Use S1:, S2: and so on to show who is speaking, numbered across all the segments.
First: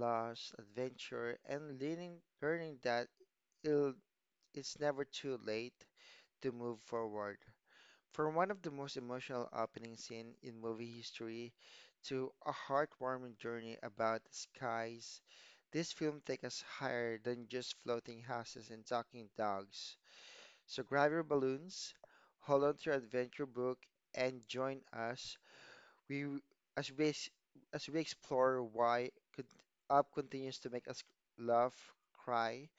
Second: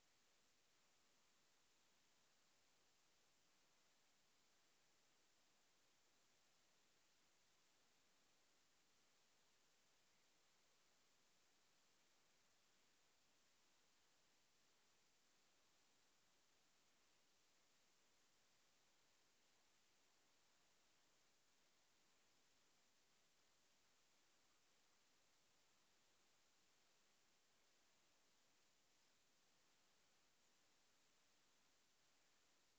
S1: loss, adventure, and learning, learning that it'll, it's never too late to move forward. From one of the most emotional opening scene in movie history to a heartwarming journey about skies, this film takes us higher than just floating houses and talking dogs. So grab your balloons, hold on to your adventure book, and join us. We as we ex- as we explore why could Up continues to make us laugh, cry,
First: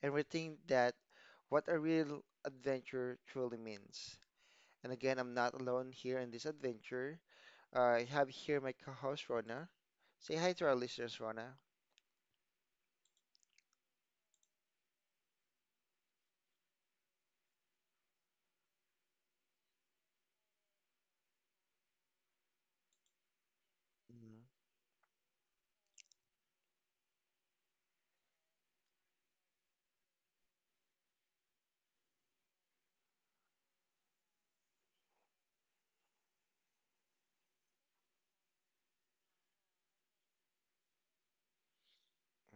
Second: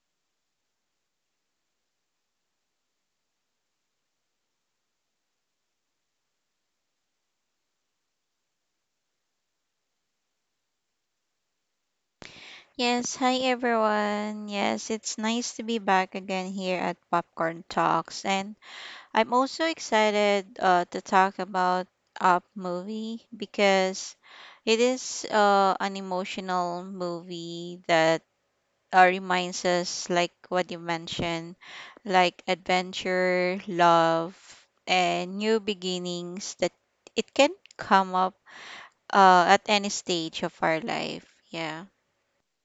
S1: and rethink that what a real adventure truly means. And again, I'm not alone here in this adventure. I have here my co-host Rona. Say hi to our listeners, Rona.
S2: Yes, hi everyone. Yes, it's nice to be back again here at Popcorn Talks. And I'm also excited to talk about Up movie because
S1: Mhm.
S2: it is an emotional movie that reminds us, like what you mentioned, like adventure, love, and new beginnings that it can come up at any stage of our life. Yeah.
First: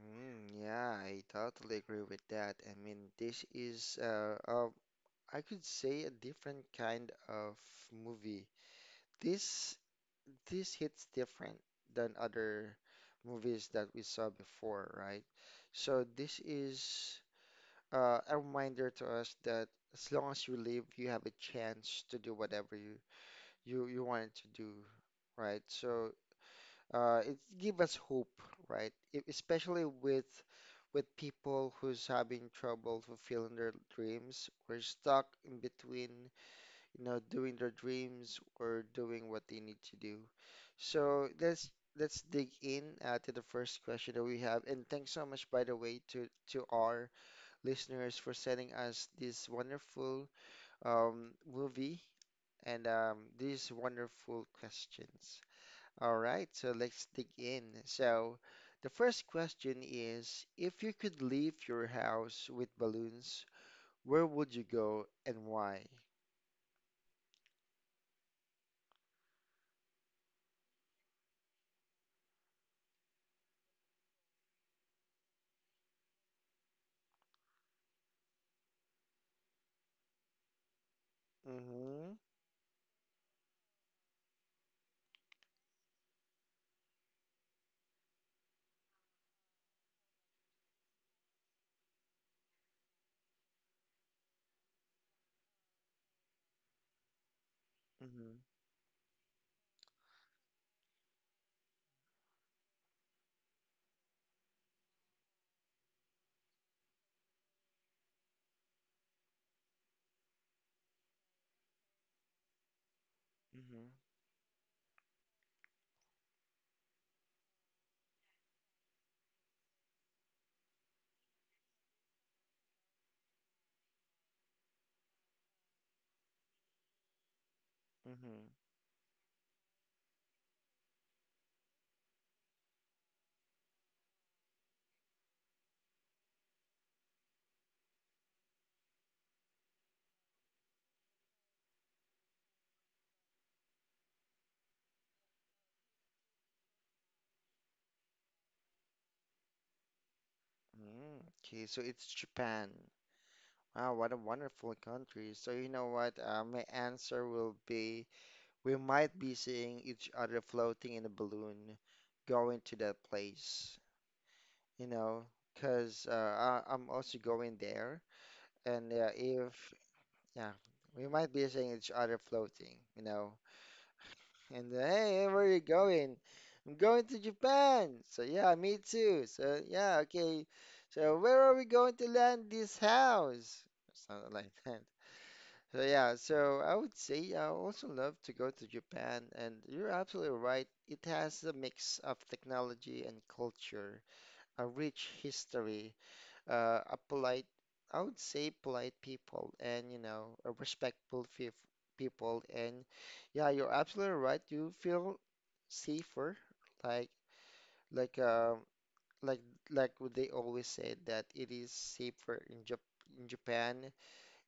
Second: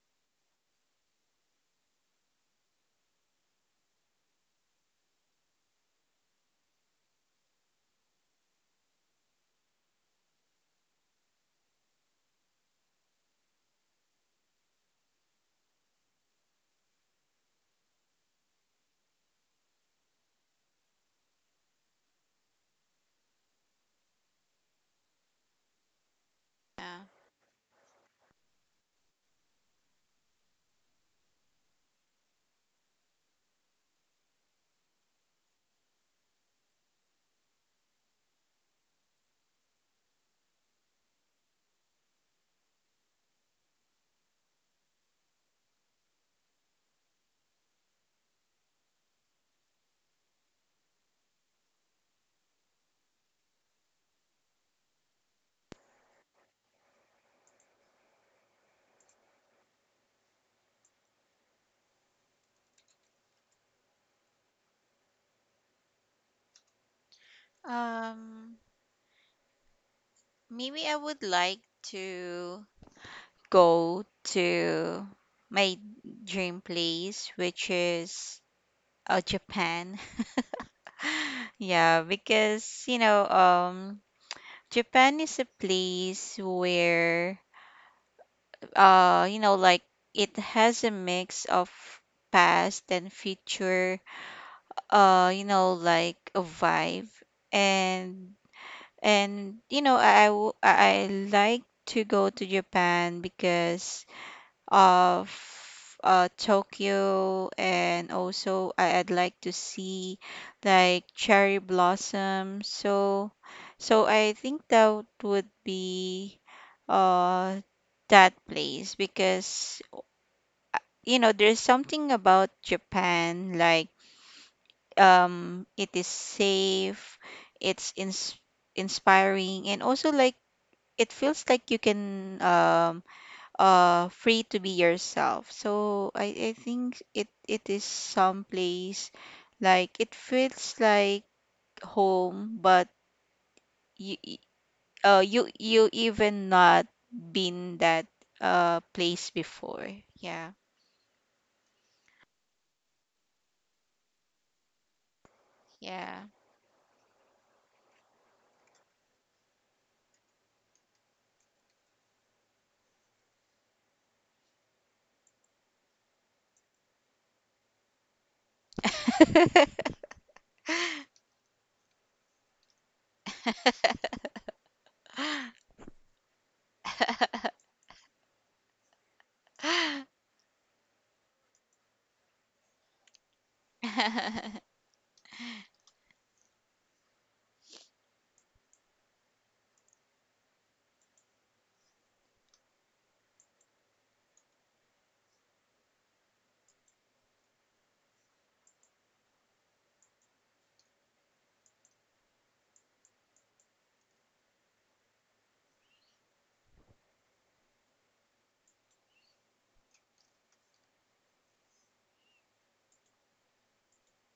S1: Mm, yeah, I totally agree with that. I mean, this is I could say a different kind of movie. This this hits different than other movies that we saw before, right? So this is a reminder to us that as long as you live, you have a chance to do whatever you wanted to do, right? So
S2: Yeah.
S1: it give us hope, right? Especially with people who's having trouble fulfilling their dreams or stuck in between, doing their dreams or doing what they need to do. So let's dig in to the first question that we have. And thanks so much, by the way, to our listeners for sending us this wonderful movie and these wonderful questions. All right, so let's dig in. So, the first question is, if you could leave your house with balloons, where would you go and why?
S2: Um, Maybe I would like to go to my dream place, which is Japan.
S1: Mm-hmm.
S2: Yeah, because Japan is a place where, like it has a mix of past and future, like a vibe,
S1: Mm-hmm.
S2: and I, w- I like to go to Japan because of Tokyo, and also I'd like to see like cherry blossom. So,
S1: Mm-hmm.
S2: so I think that would be uh, that place because there's something about Japan, like it is safe, it's
S1: Mm-hmm.
S2: inspiring, and also like it feels like you can free to be yourself. So I think it is some place, like it feels like home, but you you even not been that place before. Yeah.
S1: Mm. Okay, so it's Japan. Wow, what a wonderful country. So you know what?
S2: Yeah.
S1: My answer will be we might be seeing each other floating in a balloon going to that place, you know, because I'm also going there. And if yeah, we might be seeing each other floating. And then, hey, where are you going? I'm going to Japan. So yeah, me too. So yeah, okay. So where are we going to land this house? Something like that. So yeah, so I would say I also love to go to Japan, and you're absolutely right. It has a mix of technology and culture, a rich history, a polite, I would say polite people and, a respectful people. And yeah, you're absolutely right. You feel safer, like, like, um, like, like what they always say that it is safer in Japan.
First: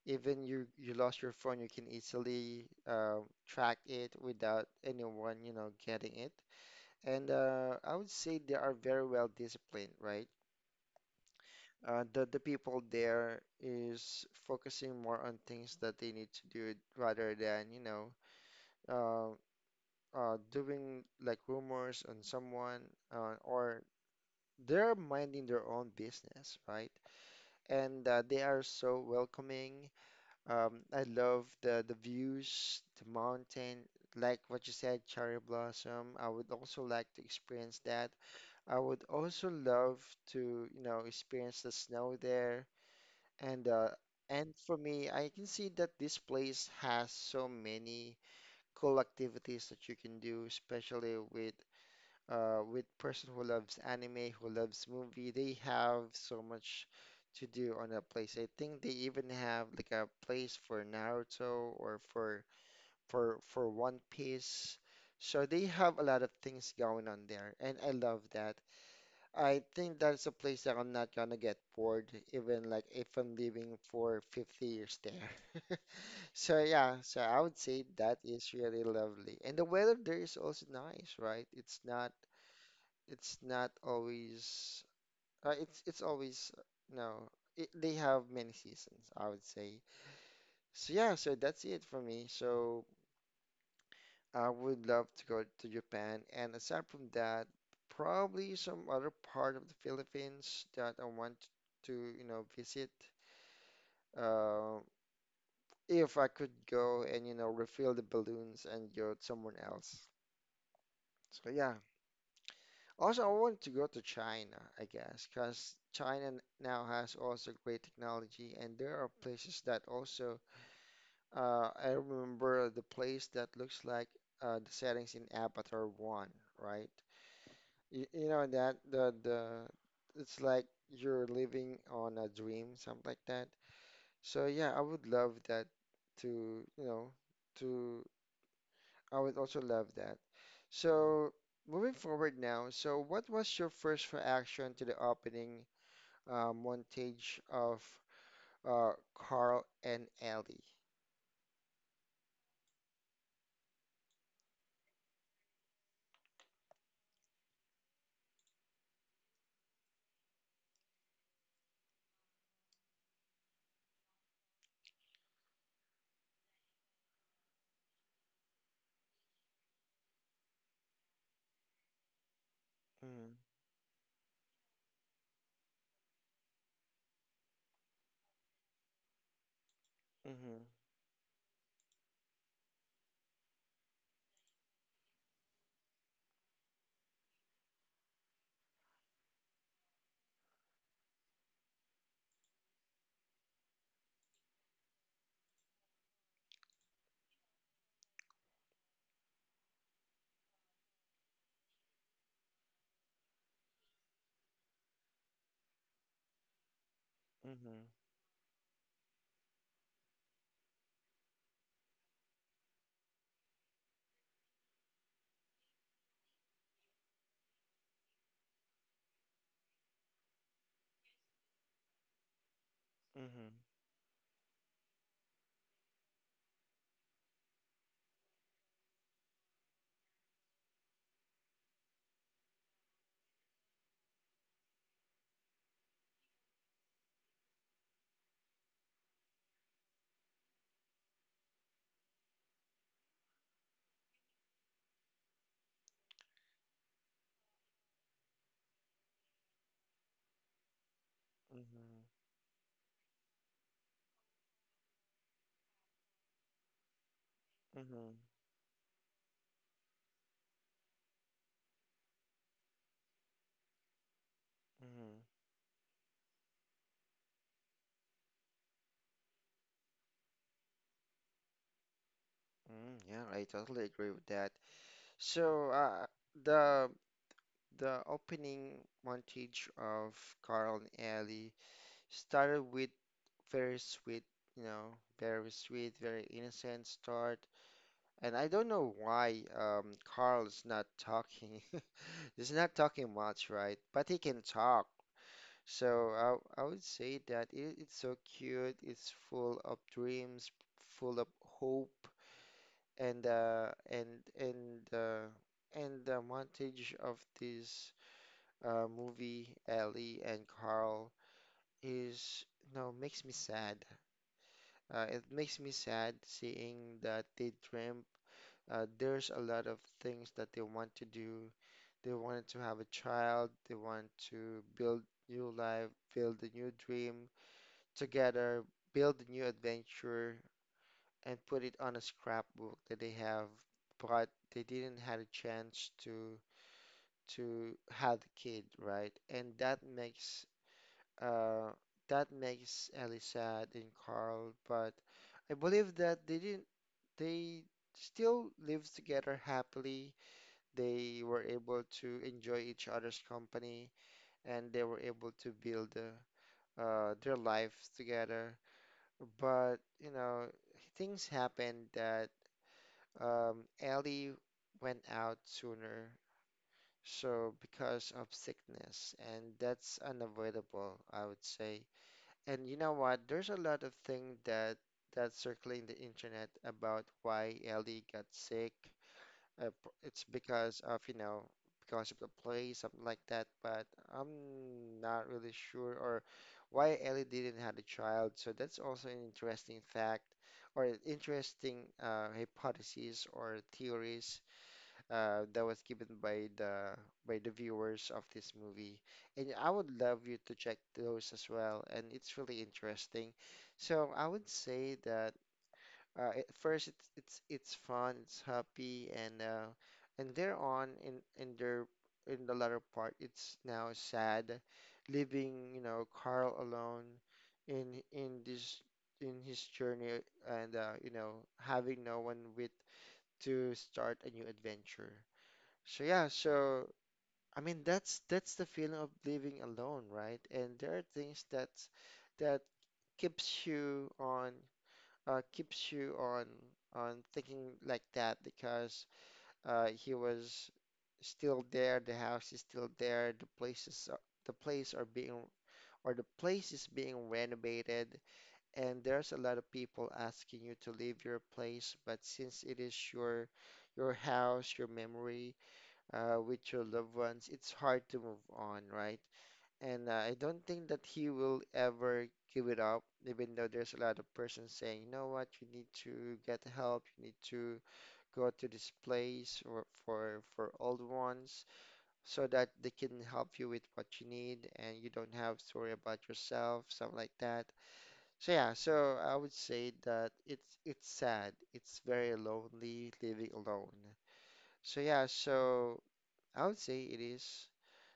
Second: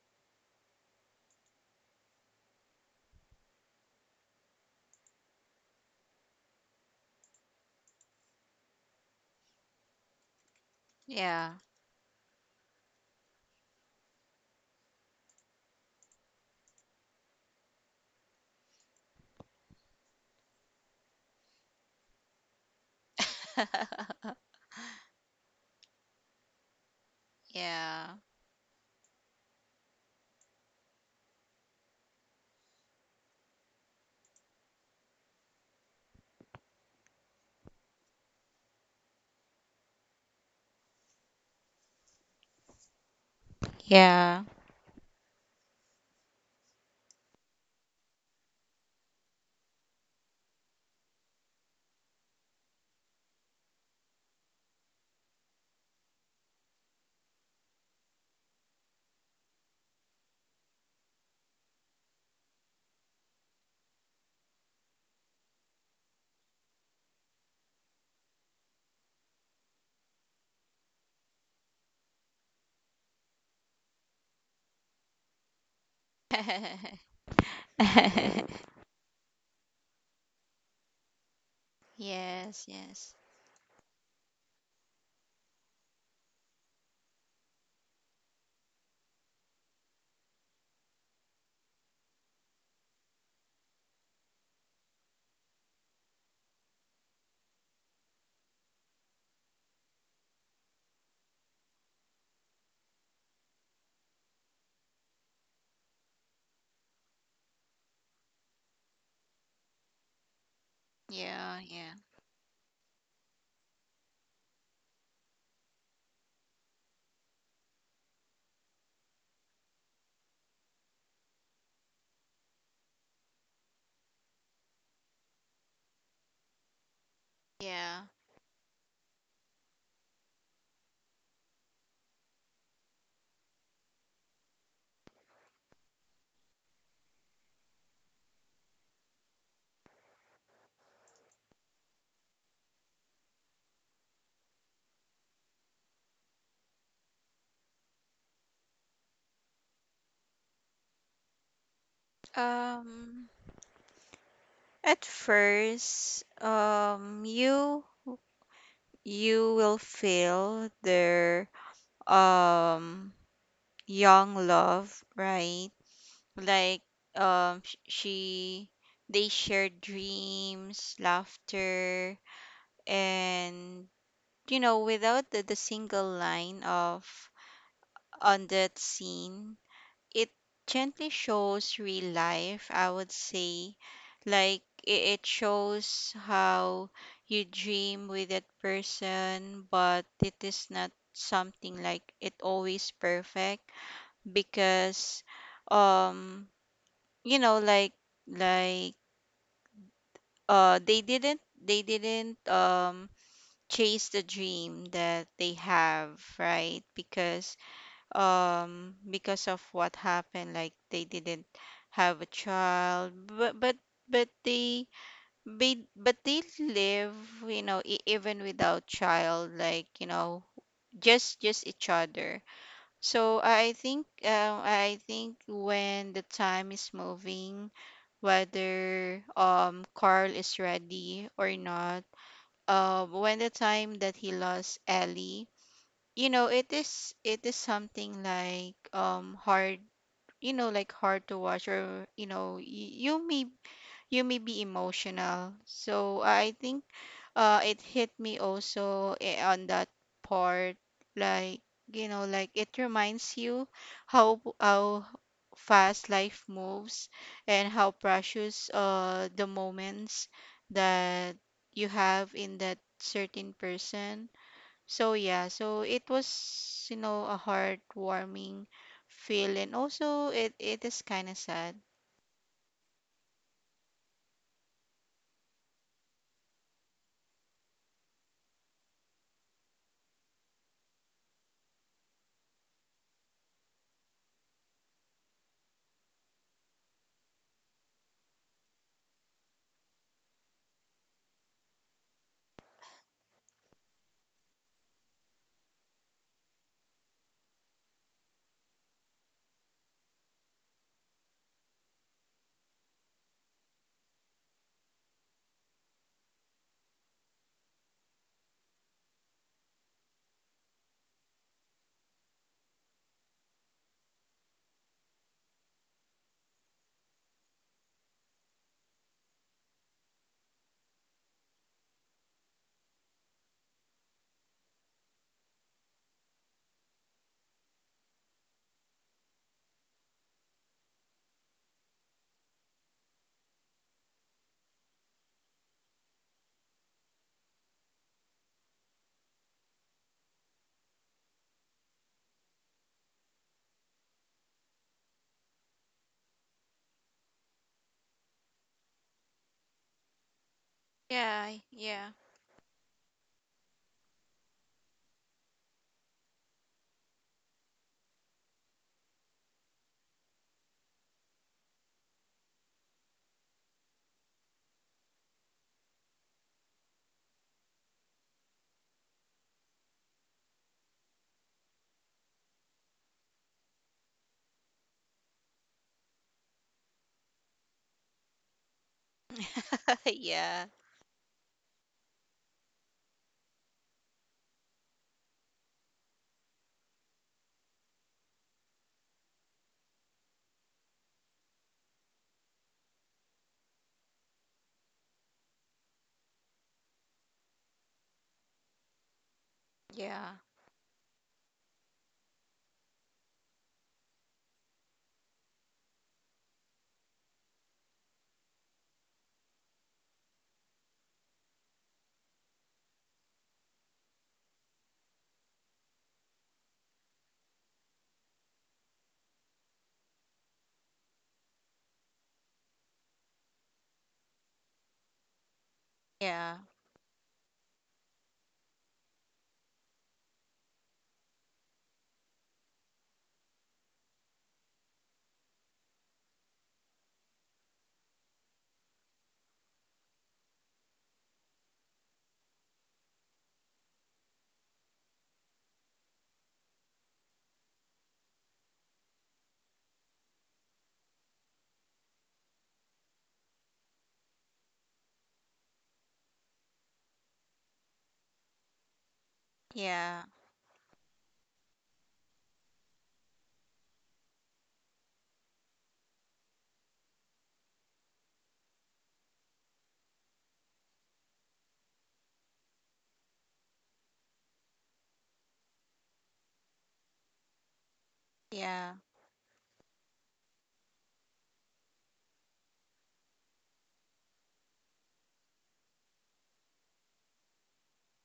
S1: Even you lost your phone, you can easily track it without anyone, getting it. And I would say they are very well disciplined, right?
S2: Yeah.
S1: The people there is focusing more on things that they need to do rather than, uh, doing like rumors on someone or they're minding their own business, right? And
S2: Yeah.
S1: they are so welcoming. I love the views, the mountain, like what you said, cherry blossom. I would also like to experience that. I would also love to experience the snow there. And
S2: Yeah.
S1: for me, I can see that this place has so many cool activities that you can do, especially with person who loves anime, who loves movie. They have so much to do on that place. I think they even have like a place for Naruto or for for One Piece. So they have a lot of things going on there, and I love that. I think that's a place that I'm not gonna get bored, even like if I'm living for 50 years there. So yeah, so I would say that is really lovely. And the weather there is also nice, right? It's not
S2: Yes, yes.
S1: it's not always it's always no, it, they have many seasons, I would say. So yeah, so that's it for me. So I would love to go to Japan, and aside from that, probably some other part of the Philippines that I want to visit. Uh, if I could go and, refill the balloons and go to someone else. So
S2: Yeah,
S1: yeah.
S2: yeah.
S1: Also, I want to go to China, I guess, because China now has also great technology, and there are places that also. I remember the place that looks like the settings in Avatar One, right?
S2: Yeah.
S1: You know that the it's like you're living on a dream, something like that. So yeah, I would love that to, you know, to I would also love that. So moving forward now, so what was your first reaction to the opening montage of uh, Carl and Ellie?
S2: Um, At first, you will feel their um young love, right? Like sh- she they share dreams, laughter,
S1: Mm.
S2: and without the single line of on that scene, it
S1: Mm-hmm.
S2: gently shows real life, I would say. Like it shows how you dream with that person, but it is not something like it always perfect, because um you know like like they didn't chase the dream that they have, right?
S1: Hmm.
S2: Because of what happened, like they didn't have a child, but but but they but they live, even without child, like, just each other. So
S1: Hmm.
S2: I think when the time is moving, whether Carl is ready or not, when the time that he lost Ellie, you know, it is something like hard, like hard to watch, or you may you may be emotional. So I think it hit me also, on that part. Like,
S1: Hmm.
S2: like it reminds you how fast life moves and how
S1: Hmm.
S2: precious the moments that you have in that certain person. So
S1: Hmm.
S2: yeah, so it was, a heartwarming feel, and also it is kind of sad.
S1: Yeah, I totally agree with that. So, the The opening montage of Carl and Ellie started with very sweet, very sweet, very innocent start. And I don't know why Carl is not talking. He's not talking much, right? But he can talk. So I would say that it's so cute. It's full of dreams, full of hope, and uh, and and uh, and the montage of this movie, Ellie and Carl, is no makes me sad. It makes me sad seeing that they dream. There's a lot of things that they want to do. They wanted to have a child. They want to build new life, build a new dream together, build a new adventure, and put it on a scrapbook that they have. But they didn't had a chance to have the kid, right? And that makes Uh, Ellie sad and Carl, but I believe that they didn't, they still lived together happily. They were
S2: Yeah,
S1: able
S2: yeah.
S1: to enjoy each other's company and they were able to build their lives together. But, things happened that Ellie went out sooner, so because of sickness, and that's unavoidable, I would say. And you know what? There's a lot of things that's circling the internet about why Ellie got sick. It's
S2: Yeah.
S1: because of the play, something like that. But I'm not really sure or why Ellie didn't have a child. So that's also an interesting fact or an interesting hypothesis or theories that was given by the viewers of this movie. And I would
S2: Yeah.
S1: love you to check those as well. And it's really interesting. So I would say that at first it's fun, it's happy, and there on in their in the latter part, it's now sad, leaving Carl alone in in this in his journey and having no one with to start a new adventure. So yeah,
S2: Yeah.
S1: so I mean that's the feeling of living alone, right? And there are things that keeps you on keeps you on thinking like that because he was still there, the house is still there, the places are, the place are being or the place is being renovated, and there's a lot of people asking you to leave your place, but since it is your house, your memory, with your loved ones, it's hard to move on, right? And
S2: Yeah.
S1: I don't think that he will ever give it up, even though there's a lot of persons saying, you know what, you need to get help, you need to go to this place or for old ones so that they can help you with what you need and you don't have to worry about yourself, something like that. So yeah,
S2: Yeah.
S1: so I would say that it's sad. It's very lonely living alone. So yeah, so I would say it is.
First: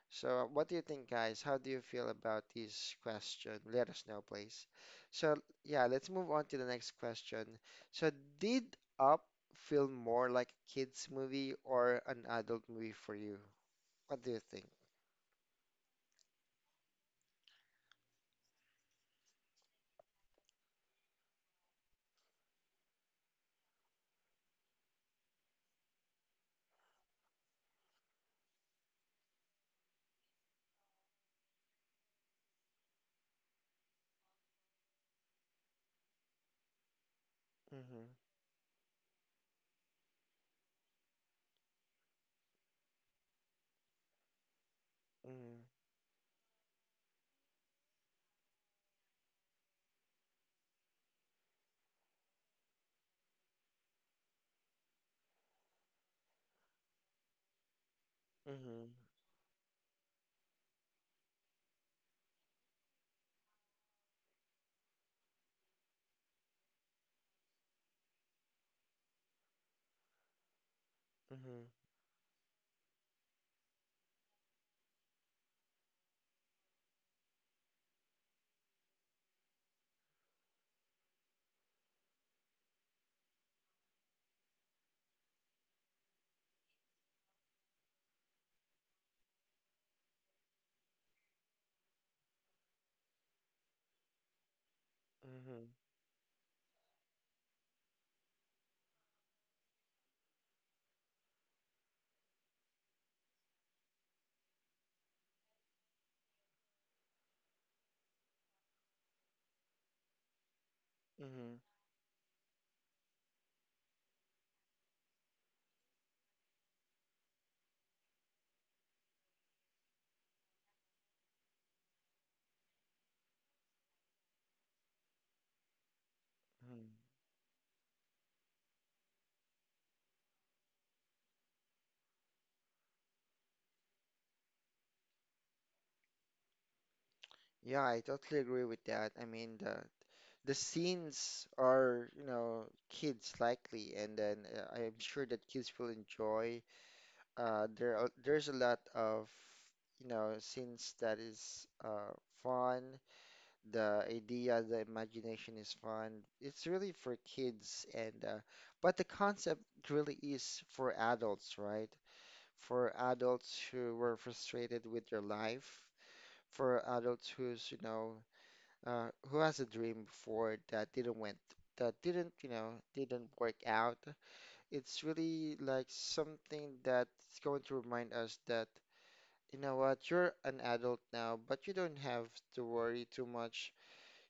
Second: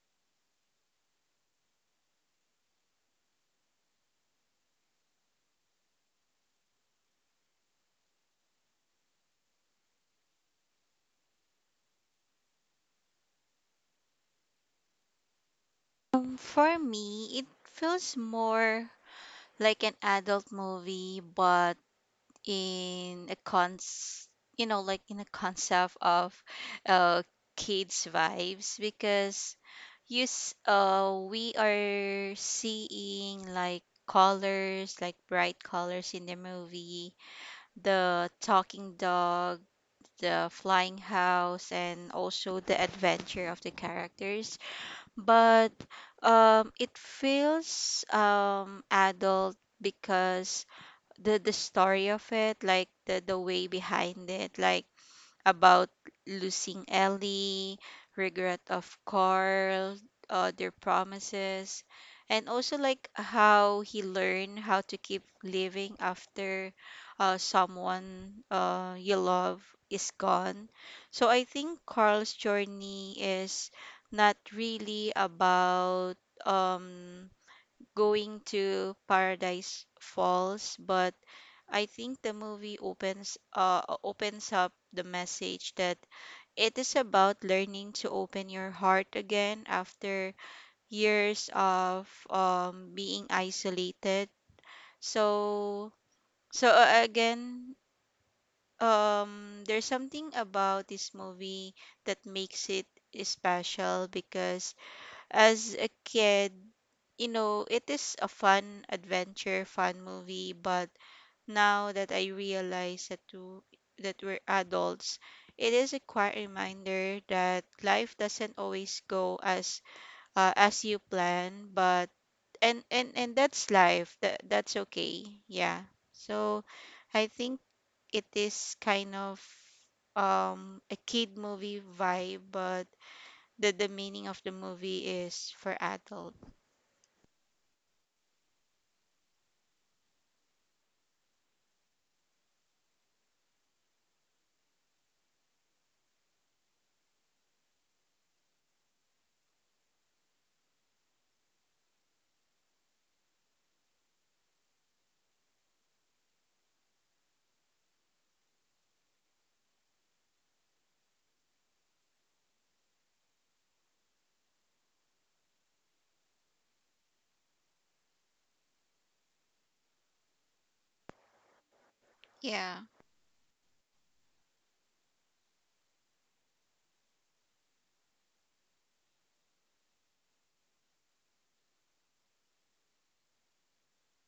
S1: So, what do you think, guys? How do you feel about this question? Let us know, please. So, yeah, let's move on to the next question. So, did Up feel more like a kids movie or an adult movie for you? What do you think?
S2: For me, it feels more like an adult movie, but in a like, in a concept of uh kids vibes. Because yes, we are seeing like colors, like bright colors in the movie,
S1: Mm-hmm.
S2: the talking dog, the flying house, and also the adventure of the characters.
S1: Mm-hmm.
S2: But it feels adult, because the story of it, like the way behind it, like about losing Ellie, regret
S1: Mm-hmm.
S2: of Carl, their promises, and also like how he learned how to keep living after someone you love is gone. So I
S1: Mm-hmm.
S2: think Carl's journey is not really about um, going to Paradise Falls, but I think the movie opens up the message that it is about learning to open your heart again after years of being isolated.
S1: Mm-hmm.
S2: So, so, again, there's something about this movie that makes it special, because as a kid, it is a fun adventure, fun movie. But
S1: Mm-hmm.
S2: now that I realize that we're adults, it is a quiet reminder that life doesn't always go as you plan, but and that's life. That's okay. Yeah. So
S1: Hmm.
S2: I think it is kind of a kid movie vibe, but the meaning of the movie is for adult.
S1: Yeah, I totally agree with that. I mean, the scenes are, kids likely, and then I'm sure that kids will enjoy. There's a lot of scenes that is fun. The idea, the imagination is fun. It's really for kids, and but the concept really is for adults, right? For adults who were frustrated with their life, for adults who's who has a dream before that didn't went. That didn't, you know,
S2: Yeah.
S1: didn't work out. It's really like something that's going to remind us that you know what? You're an adult now, but you don't have to worry too much.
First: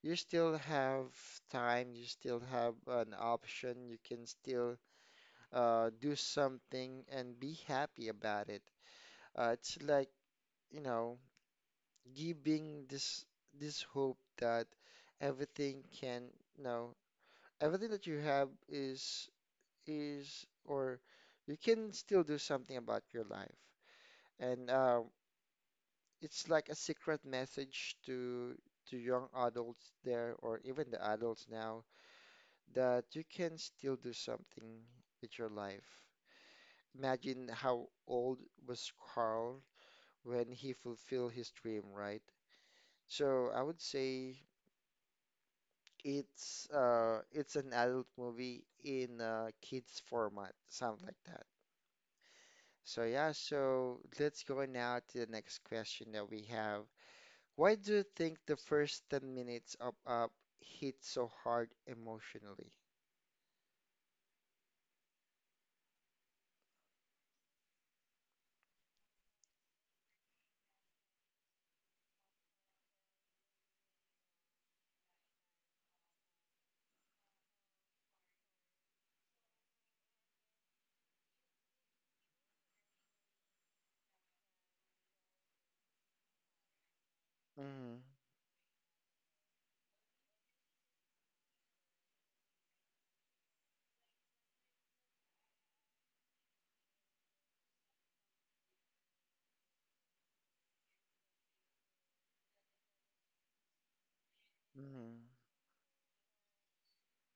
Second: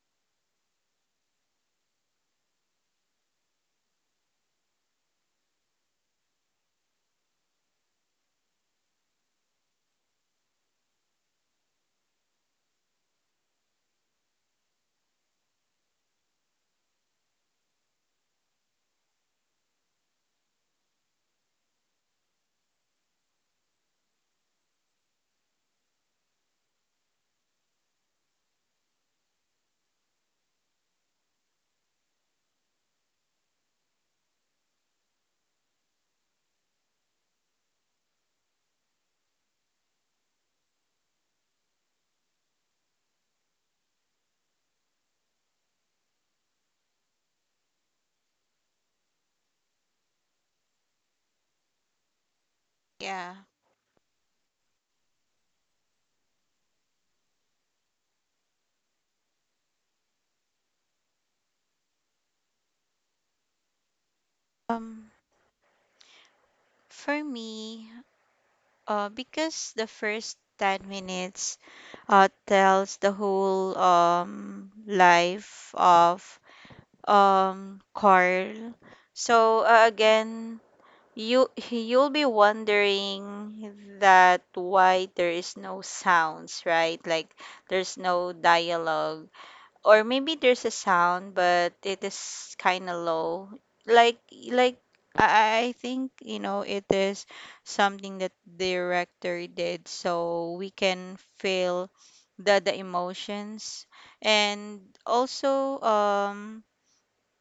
S1: You still have time, you still have an option, you can still do something and be happy about it. It's like, you know, giving this hope that everything can, you know, everything that you have is, or you can still do something about your life. And It's like a secret message to young adults there or even the adults now that you can still do something with your life. Imagine how old was Carl when he fulfilled his dream, right? So I would say it's an adult movie in a kids format, something like that. So
S2: Yeah.
S1: yeah, so let's go now to the next question that we have. Why do you think the first 10 minutes of Up hit so hard emotionally?
S2: Um for me, because the first 10 minutes tells the whole life of Carl. So again, you you'll be wondering that why there is no sounds, right? Like
S1: Mm-hmm.
S2: there's no dialogue, or maybe there's a sound, but it is kind of low. Like like I think, it is something that the director did, so we can feel the emotions, and
S1: Mm-hmm.
S2: also um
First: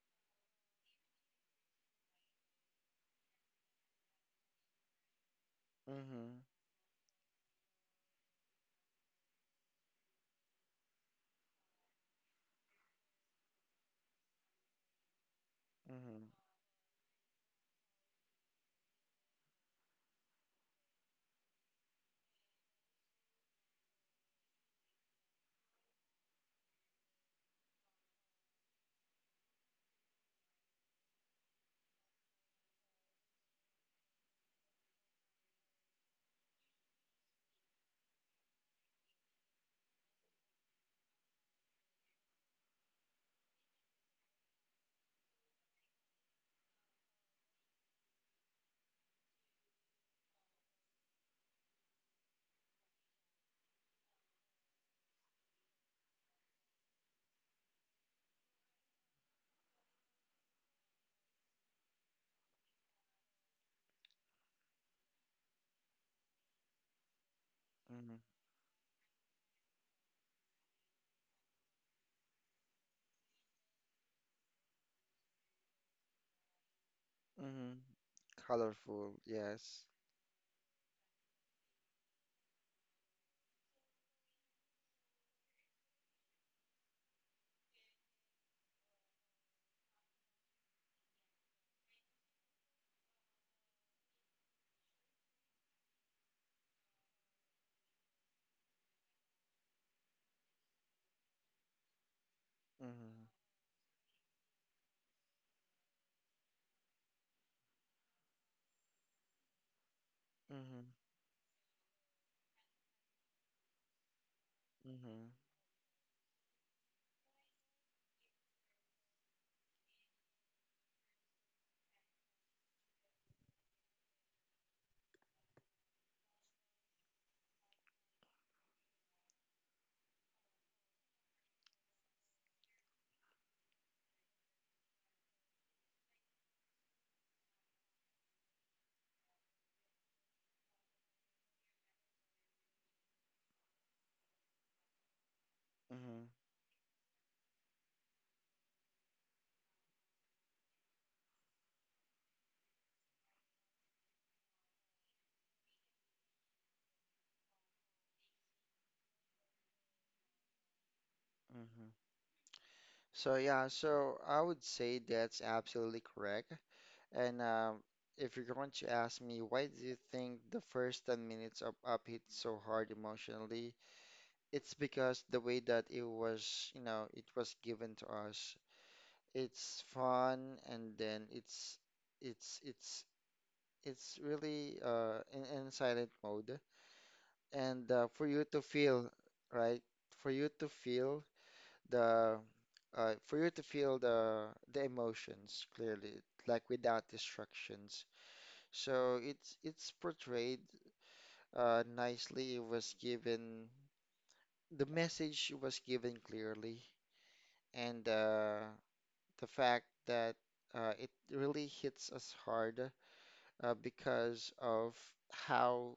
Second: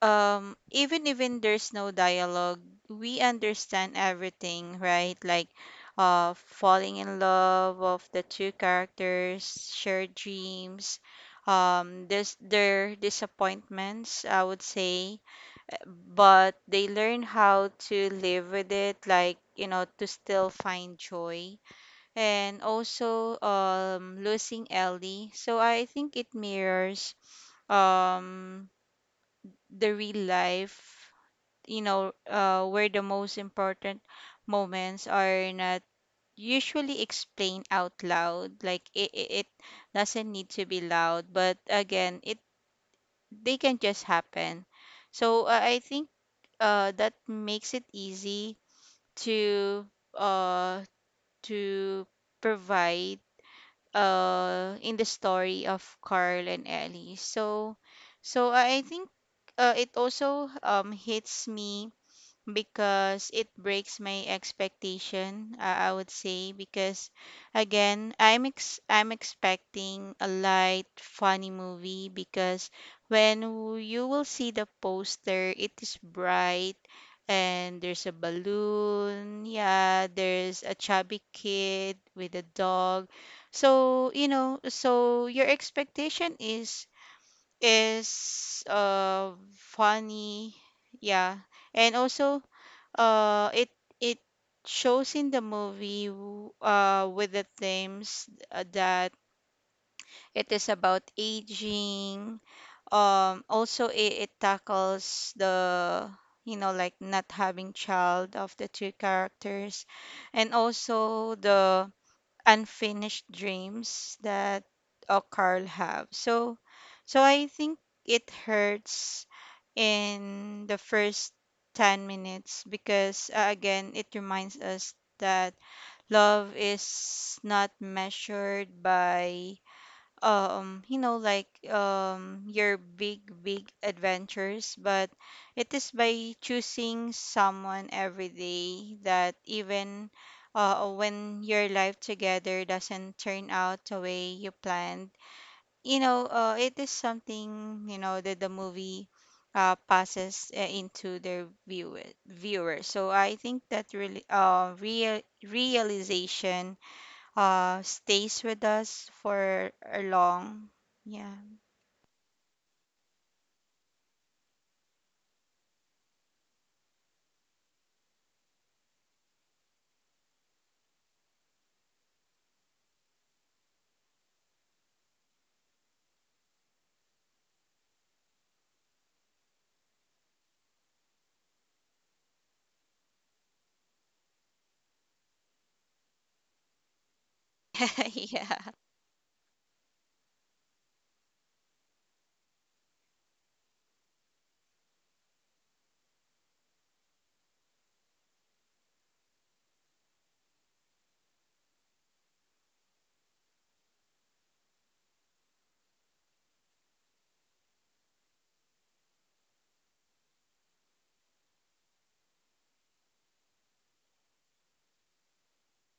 S2: um even there's no dialogue, we understand everything, right. Like
S1: Mm-hmm.
S2: falling in love of the two characters, shared dreams, this their disappointments, I would say,
S1: Mm-hmm.
S2: but they learn how to live with it, like, to still find joy, and also losing Ellie. So I think it mirrors um the real life, where the most important moments are not usually explained out loud. Like, it doesn't need to be loud, but again, it they can just happen. So I think that makes it easy to uh, to provide in the story of Carl and Ellie. So, I think it also hits me because it breaks my expectation, I would say, because again,
S1: Mm-hmm.
S2: I'm I'm expecting a light funny movie, because when you will see the poster it is bright,
S1: Mm-hmm.
S2: and there's a
S1: Colorful,
S2: balloon,
S1: yes.
S2: yeah, there's a chubby kid with a dog. So, so your expectation is funny, yeah. And also, uh, it it shows in the movie, with the themes, that it is about aging.
S1: Mm-hmm.
S2: Also, it tackles the, like, not having child of the two characters, and
S1: Mm-hmm.
S2: also the unfinished dreams that
S1: Mm-hmm.
S2: Carl have. So, I think it hurts in the first 10 minutes because, again, it reminds us that love is not measured by, like, your big adventures, but it is by choosing someone every day, that even when your life together doesn't turn out the way you planned,
S1: Mm-hmm.
S2: it is something, you know, that the movie passes, into their viewer. So I think that really, realization stays with us for a long. Yeah.
S1: Mm-hmm. So yeah, so I would say that's absolutely correct. And If you're going to ask me, why do you think the first 10 minutes of Up hit so hard emotionally? It's because the way that it was, you know, it was given to us. It's fun, and then it's it's it's really in silent mode, and for you to
S2: Yeah,
S1: feel, right, for you to feel the for you to feel the emotions clearly, like without distractions. So it's portrayed nicely. It was given, the message was given clearly. And The fact that it really hits us hard, because of how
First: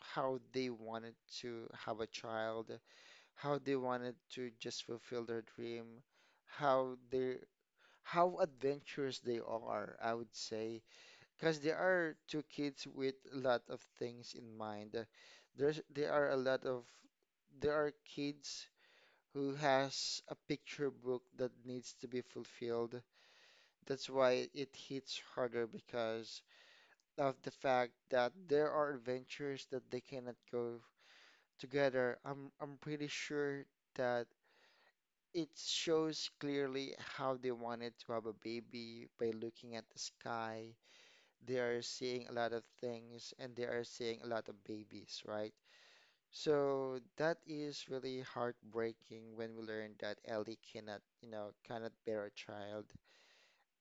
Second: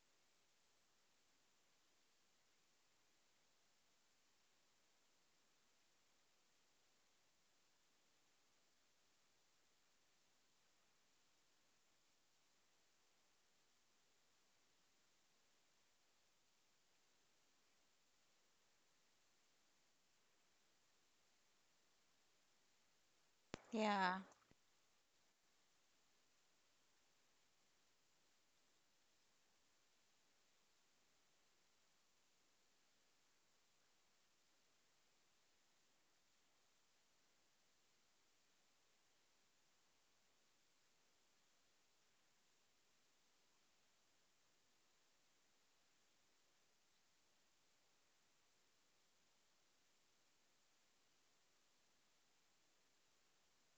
S1: how they wanted to have a child, how they wanted to just fulfill their dream, how they how adventurous they are, I would say, because there are two kids with a lot of things in mind. There are a lot of, there are kids who has a picture book that needs to be fulfilled. That's
S2: yeah,
S1: why it hits harder, because of the fact that there are adventures that they cannot go together. I'm pretty sure that it shows clearly how they wanted to have a baby by looking at the sky. They are seeing a lot of things and they are seeing a lot of babies, right? So that is really heartbreaking when we learn that Ellie cannot, you know, cannot bear a child.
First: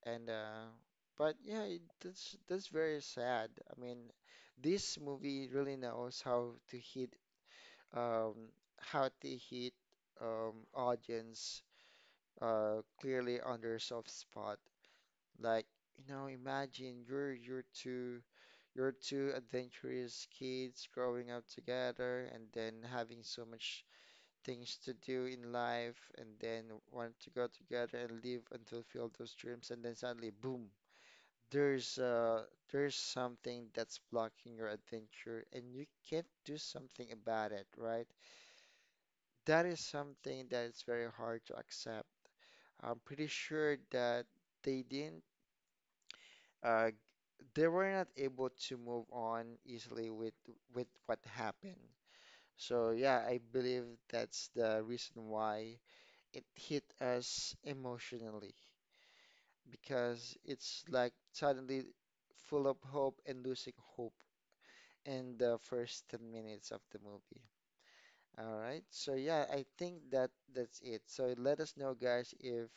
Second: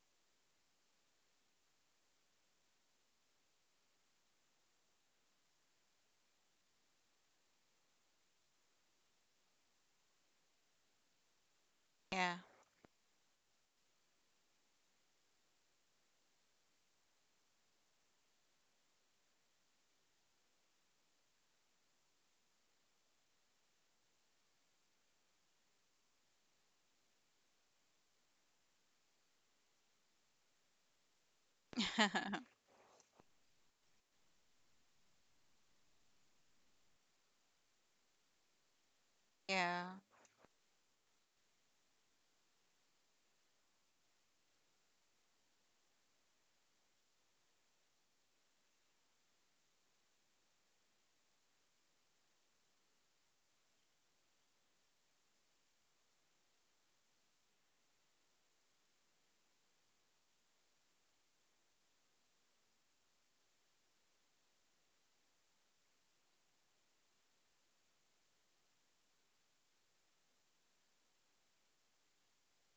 S1: And But yeah, it, that's very sad. I mean, this movie really knows um, how to hit audience
S2: yeah.
S1: clearly on their soft spot. Like, you know, imagine you're two adventurous kids growing up together and then having so much things to do in life, and then want to go together and live and fulfill those dreams, and then suddenly boom, there's there's something that's blocking your adventure and you can't do something about it, right? That is
S2: Yeah.
S1: something that is very hard to accept. I'm pretty sure that they didn't uh they were not able to move on easily with what happened. So yeah, I believe that's the reason why it hit us emotionally, because it's like suddenly full of hope and losing hope in the first 10 minutes of the movie. All right. So yeah, I think that that's it. So let us know, guys, if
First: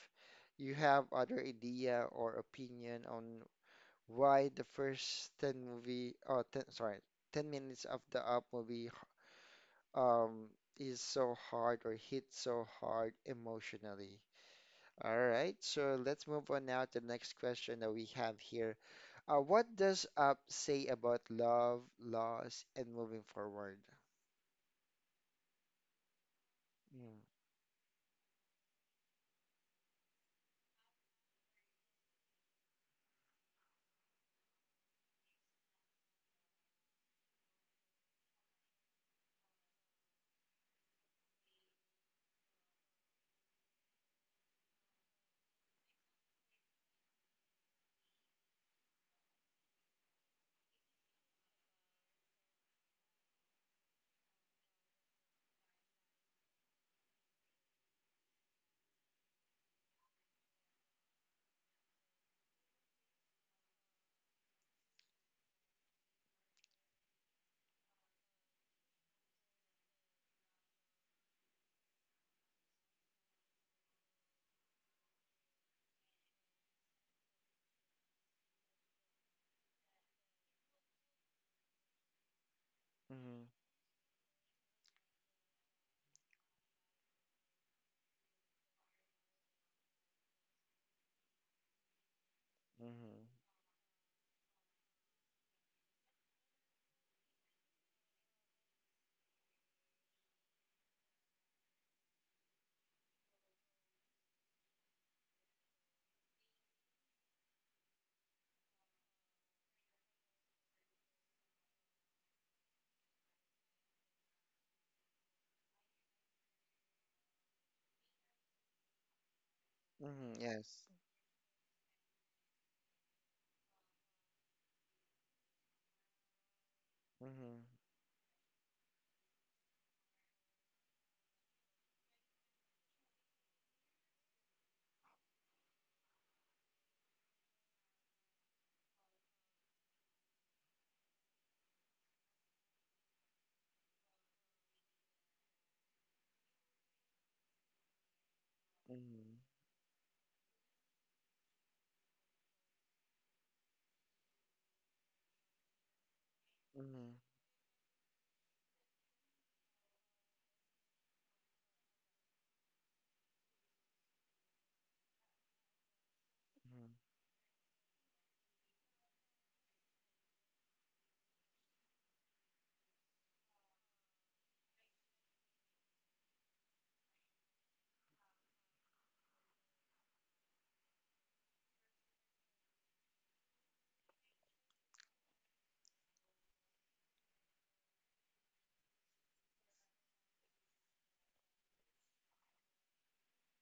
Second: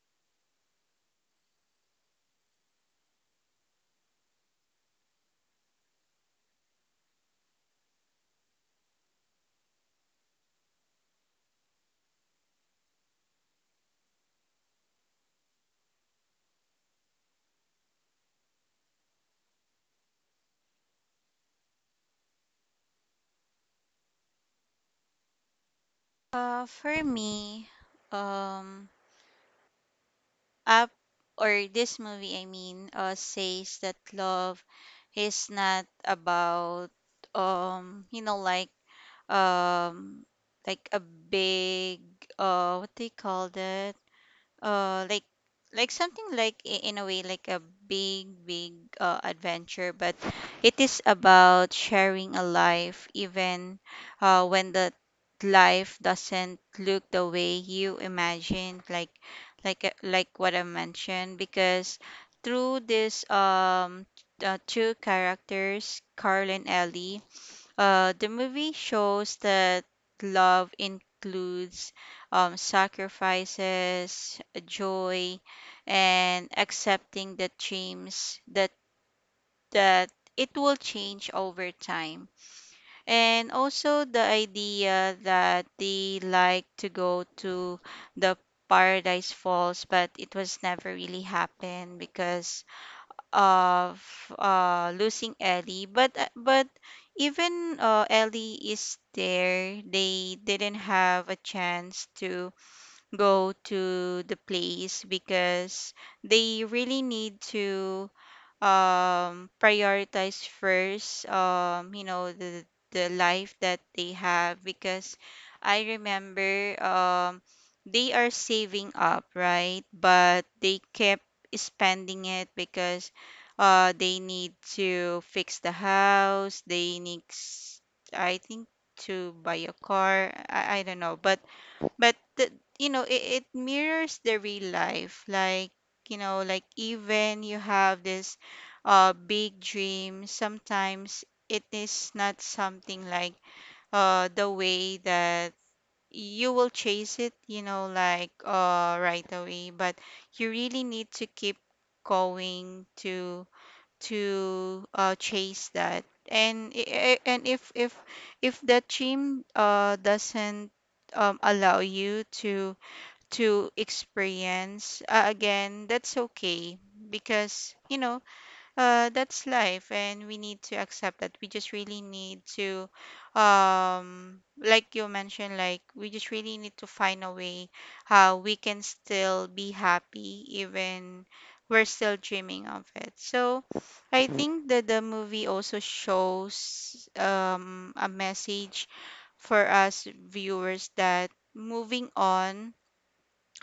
S1: you have other idea or opinion on why the first 10 movie oh 10, sorry, 10 minutes of the up movie um is so hard or hit so hard emotionally. All right. So let's move on now to the next question that we have here. What does up say about love, loss, and moving forward?
S2: For
S1: Mm,
S2: me, um. Up, or this movie I mean, says that love is not about, like, um like a big, what they call that, uh like like something like, in a way like a big adventure, but it is about sharing a life, even when the life doesn't look the way you imagined, like what I mentioned. Because through this two characters, Carl and Ellie, the movie shows that love includes sacrifices, joy, and accepting the dreams that it will change over time.
S1: mhm,
S2: And also the idea that they like to go to the Paradise Falls, but it was never really happened because
S1: mhm,
S2: of losing Ellie. But but even Ellie is there, they didn't have a chance to go to the place because they really need to prioritize first, the life that they have. Because I remember they are saving up, right,
S1: mhm,
S2: but they
S1: yes.
S2: kept spending it because they need to fix the house, they need
S1: Mhm,
S2: I think to buy a car. I don't know. But it mirrors the real life. Like, like even you have this big dream, sometimes it is not something like the way that you will chase it, like right
S1: mhm,
S2: away. But you really need to keep going to chase that. and
S1: mhm,
S2: i- i- and if if that dream doesn't, allow you to experience. Again, that's okay,
S1: mhm,
S2: because that's life, and we need to accept that. We just really need to, like you mentioned, like we just really need to find a way how we can still be happy, even we're still dreaming of it. So I think that the movie also shows a message for us viewers that moving on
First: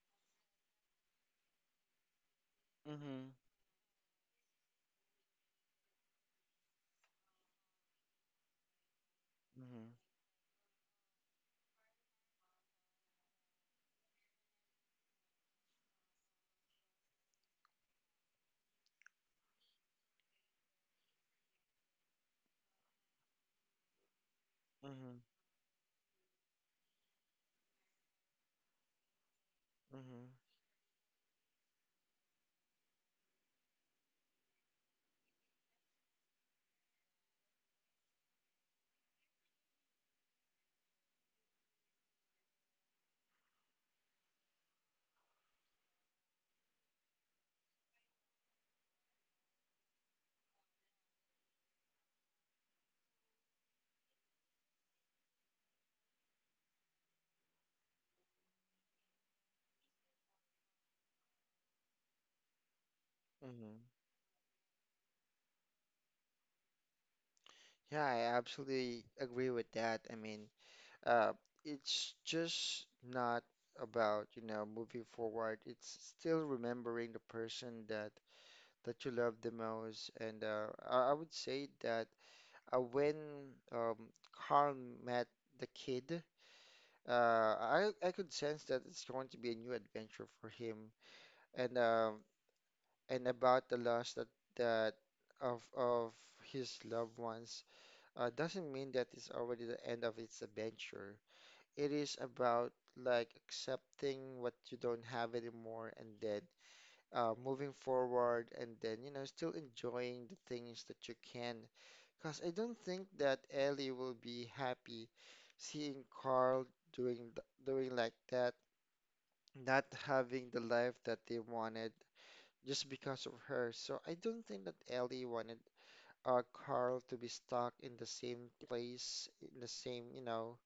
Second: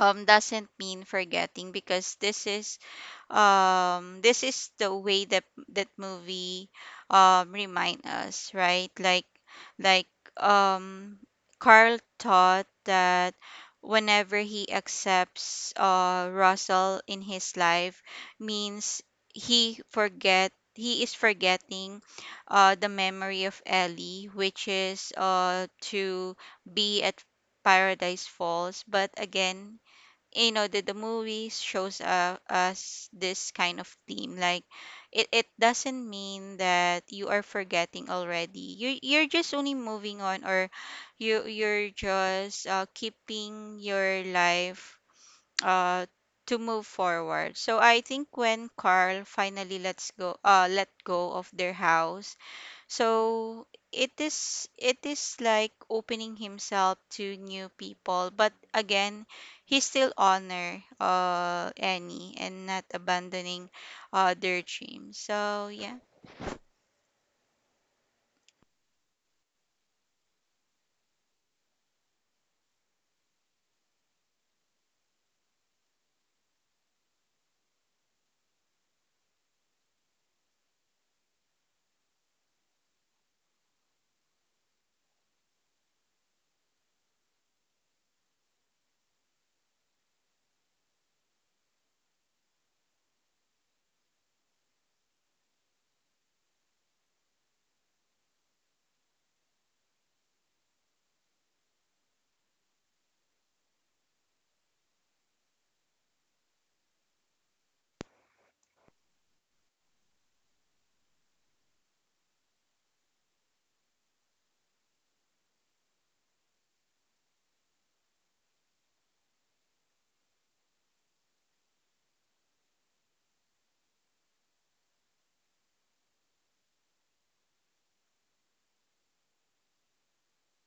S2: doesn't mean forgetting. Because
S1: mhm,
S2: this is the way that that movie remind us, right, like,
S1: mhm,
S2: like um Carl taught that whenever he accepts Russell in his life, means he is forgetting the memory of Ellie, which is
S1: mhm,
S2: to be at Paradise Falls. But again,
S1: mhm,
S2: the movies shows, us this kind of theme. Like, it doesn't mean that you are forgetting already, you're just only moving on, or you're just, keeping your life uh to move forward. So I think when Carl finally lets go, let go of their house, so it is, like opening himself to new people. But again, he still honor Annie and not abandoning
S1: mhm.
S2: their dreams. So yeah,
S1: Yeah, I absolutely agree with that. I mean, uh, it's just not about, you know, moving forward. It's still remembering the person that that you love the most. And I would say that when um, Carl met the kid. I could sense that it's going to be a new adventure for him, and um and about the loss that that of his loved ones doesn't mean that it's already the end of its adventure. It is about like accepting what you don't have anymore, and then moving forward, and then you know still enjoying the things that you can. Because I don't think that Ellie will be happy seeing Carl doing doing like that, not having the life that they wanted, just because of her. So I don't think that Ellie wanted Carl to be stuck in the same place, in the same, you know,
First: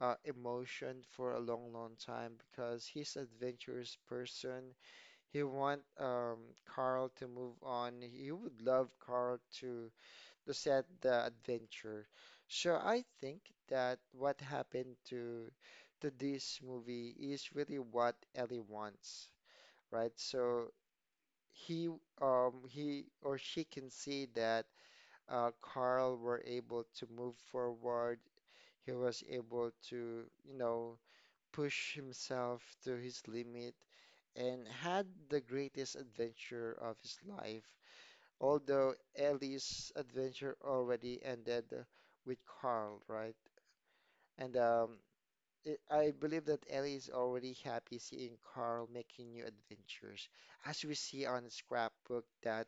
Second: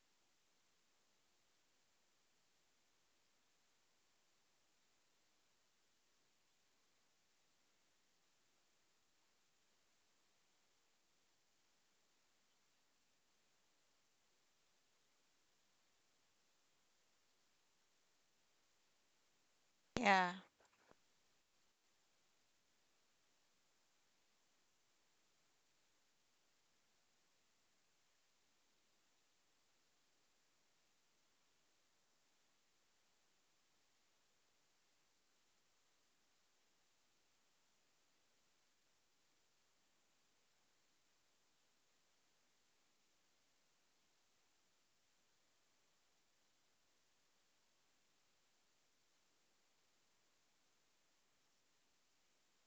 S1: emotion for a long, long time, because he's adventurous person. He want Carl to move on. He would love Carl to set the adventure. So I think that what happened to this movie is really what Ellie wants, right?
S2: yeah,
S1: So he he or she can see that Carl were able to move forward. He was able to, you know, push himself to his limit and had the greatest adventure of his life. Although Ellie's adventure already ended with Carl, right? And It, I believe that Ellie is already happy seeing Carl making new adventures, as we see on the scrapbook that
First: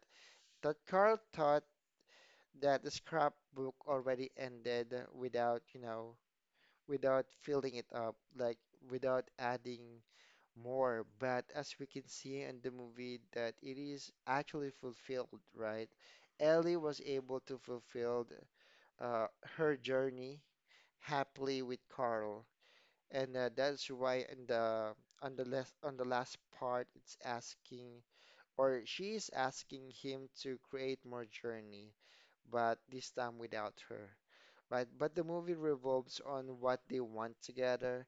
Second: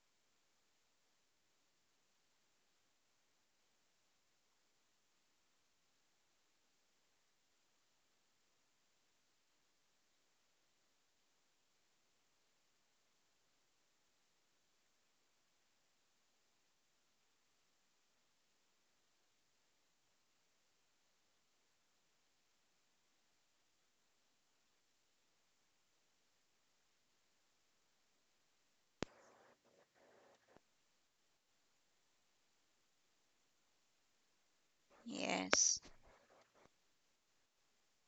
S1: that Carl thought that the scrapbook already ended without, you know, without filling it up, like without adding more. But as we can see in the movie, that it is actually fulfilled, right? Ellie was able to fulfill uh, her journey happily with Carl, and that's why in the on the last part, it's asking, or she is asking him to create more journey, but this time without her, right? But the movie
S2: yes.
S1: revolves on what they want together,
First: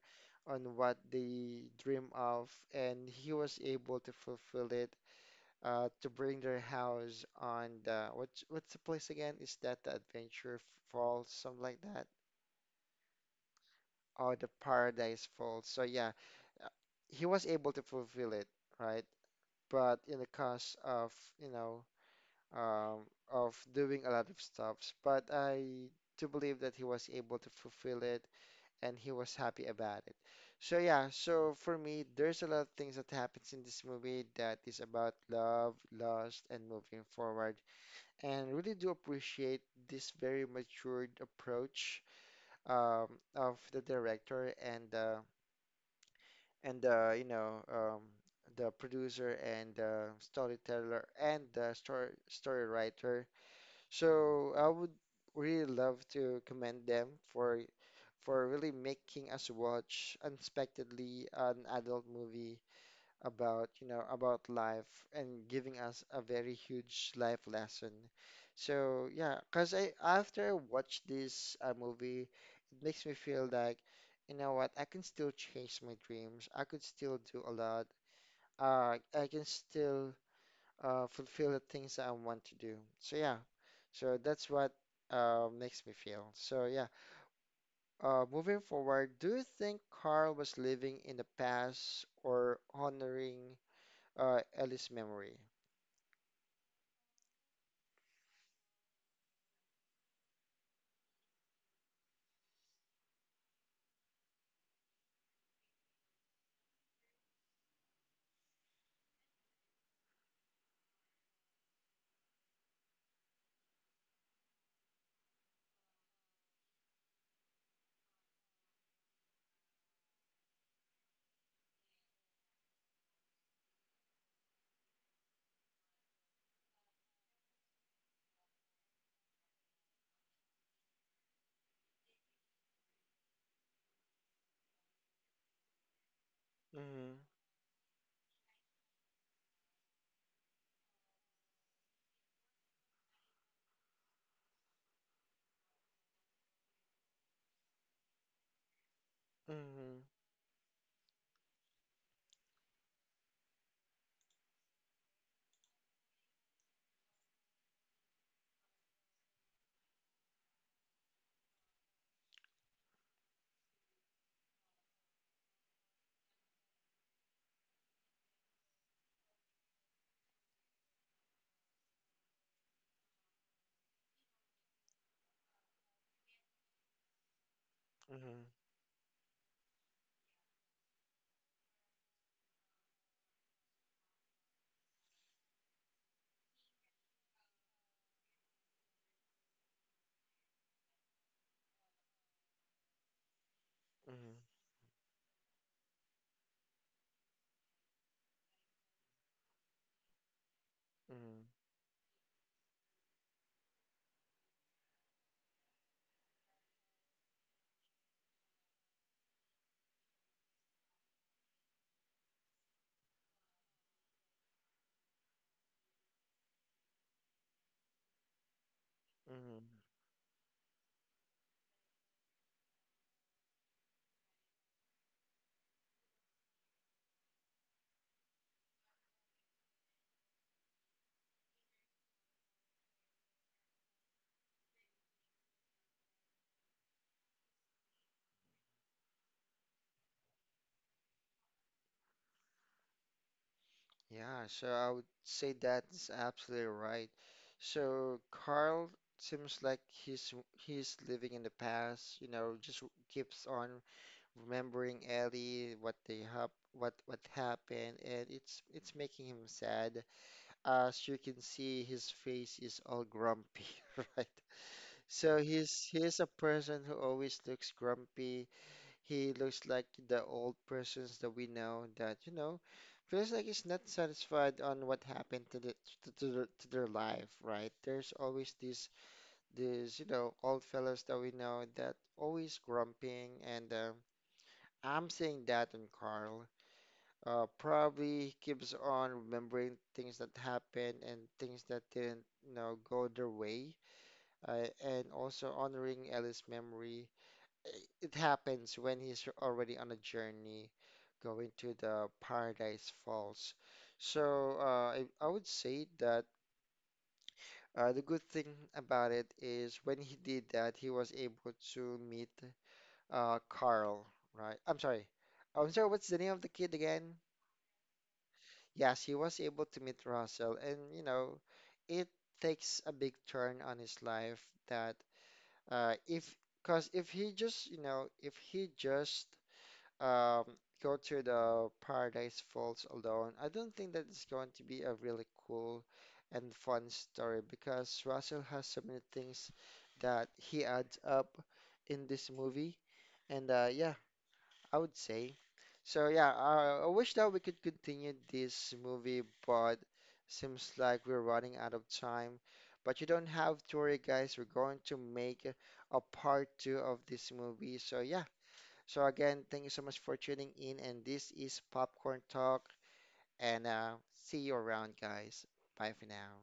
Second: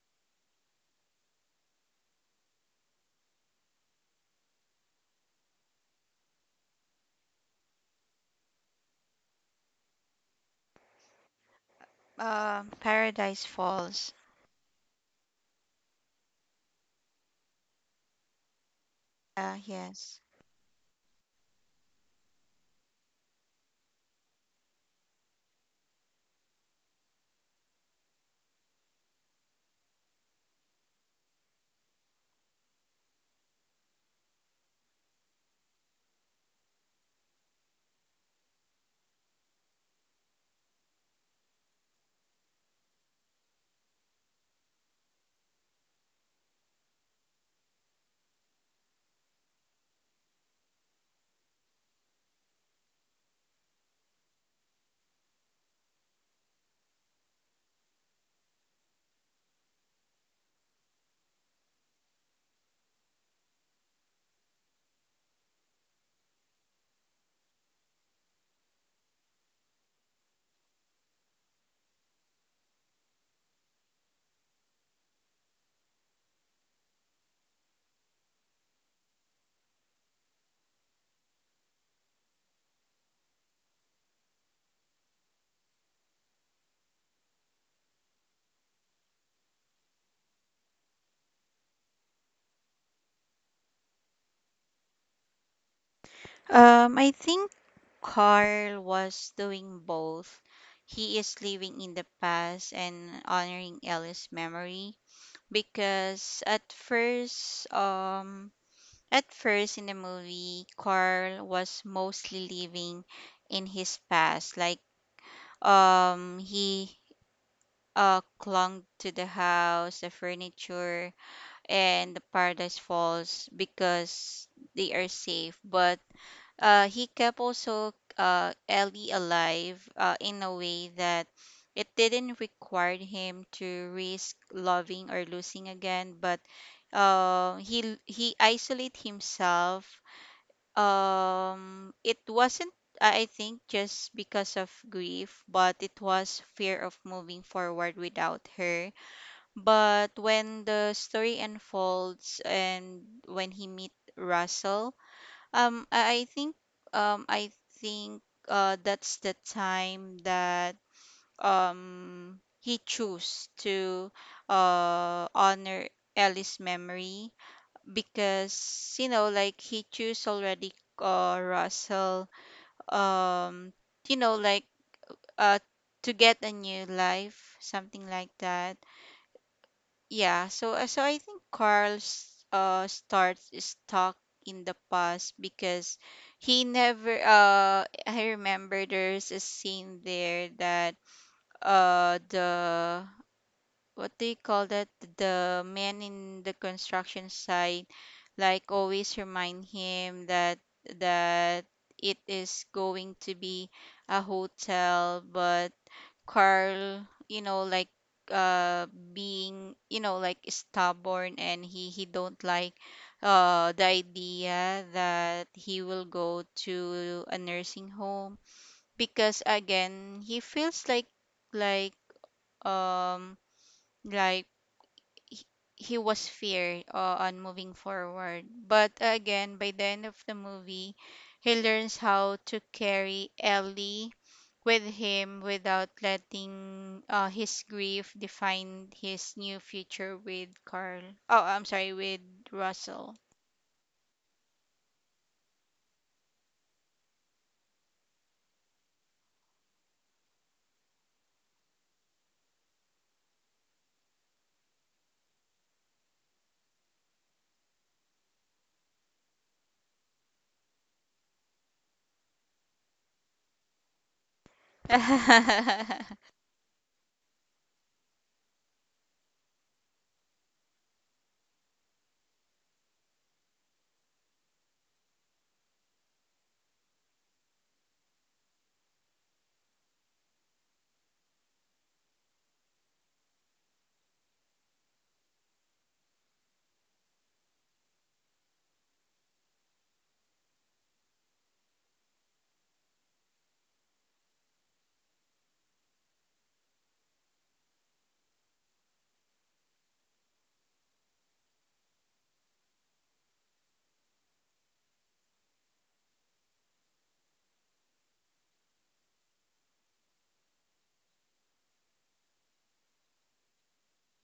S1: on what they dream of, and he was able to fulfill it, to bring their house on the what's the place again? Is that the Adventure Falls, something like that?
S2: Paradise Falls.
S1: Or the Paradise Falls. So yeah, uh, he was able to fulfill it, right? But in
S2: Yes.
S1: the cost of, you know, um, of doing a lot of stuffs. But I do believe that he was able to fulfill it and he was happy about it. So yeah, so for me, there's a lot of things that happens in this movie that is about love, loss, and moving forward. And really do appreciate this very matured approach, um, of the director, and you know, the producer, and storyteller, and the story writer. So I would really love to commend them for really making us watch unexpectedly an adult movie about, you know, about life, and giving us a very huge life lesson. So yeah, 'cause I after I watch this movie, it makes me feel like, you know what, I can still chase my dreams. I could still do a lot. I can still fulfill the things that I want to do. So yeah, so that's what makes me feel. So yeah, moving forward, do you think Carl was living in the past or honoring Ellie's memory?
S2: I think Carl was doing both. He is living in the past and honoring Ellie's memory, because at first in the movie, Carl was mostly living in his past. Like, he clung to the house, the furniture, and the Paradise Falls, because they are safe. But he kept also Ellie alive, in a way that it didn't require him to risk loving or losing again. But
S1: Mm-hmm.
S2: he isolate himself. It wasn't, I think, just because of grief, but it was fear of moving forward without her.
S1: Mm-hmm.
S2: But when the story unfolds and when he meet Russell, I think, um I that's the time that he chose to honor Ellie's memory. Because like he chose already Russell, um like uh to get a new life, something like
S1: Mm-hmm.
S2: that. Yeah. So so I think Carl's starts stuck in the past, because he never, I remember there's a scene there that, the, what do
S1: Mm-hmm.
S2: you call that, the man in the construction site, like always remind him that
S1: Mm-hmm.
S2: that it is going to be a hotel, but Carl, you know, like uh being, you know, like stubborn, and he don't like the idea that he will go to a nursing home. Because
S1: Mm-hmm.
S2: again, he feels like, like um like he, he was fear on moving forward. But again, by the end of the movie, he learns how to carry Ellie with him without letting his grief define his new future with Carl. Oh, I'm sorry, with Russell.
S1: Yeah, so I would say that's absolutely right. So Carl seems like he's living in the past, you know, just keeps on remembering Ellie, what they have, what happened, and it's making him sad. As you can see, his face is all grumpy, right? So he's a person who always looks grumpy. He looks like the old persons that we know that, you know, feels like he's not satisfied on what happened to the to their life, right? There's always this this, you know, old fellows that we know that always grumping, and I'm saying that on Carl. Probably he keeps on remembering things that happened and things that didn't, you know, go their way, and also honoring Ellie's memory. It happens when he's already on a journey going to the Paradise Falls. So I would say that the good thing about it is when he did that, he was able to meet Carl, right? I'm sorry. I'm sorry, what's the name of the kid again? Yes, he was able to meet Russell, and you know, it takes a big turn on his life that if, because if he just, you know, if he just um, go to the Paradise Falls alone, I don't think that it's going to be a really cool and fun story, because Russell has so many things that he adds up in this movie, and yeah, I would say. So yeah, I wish that we could continue this movie, but seems like we're running out of time. But you don't have to worry, guys. We're going to make a part two of this movie. So yeah. So again, thank you so much for tuning in, and this is Popcorn Talk, and see you around, guys. Bye for now.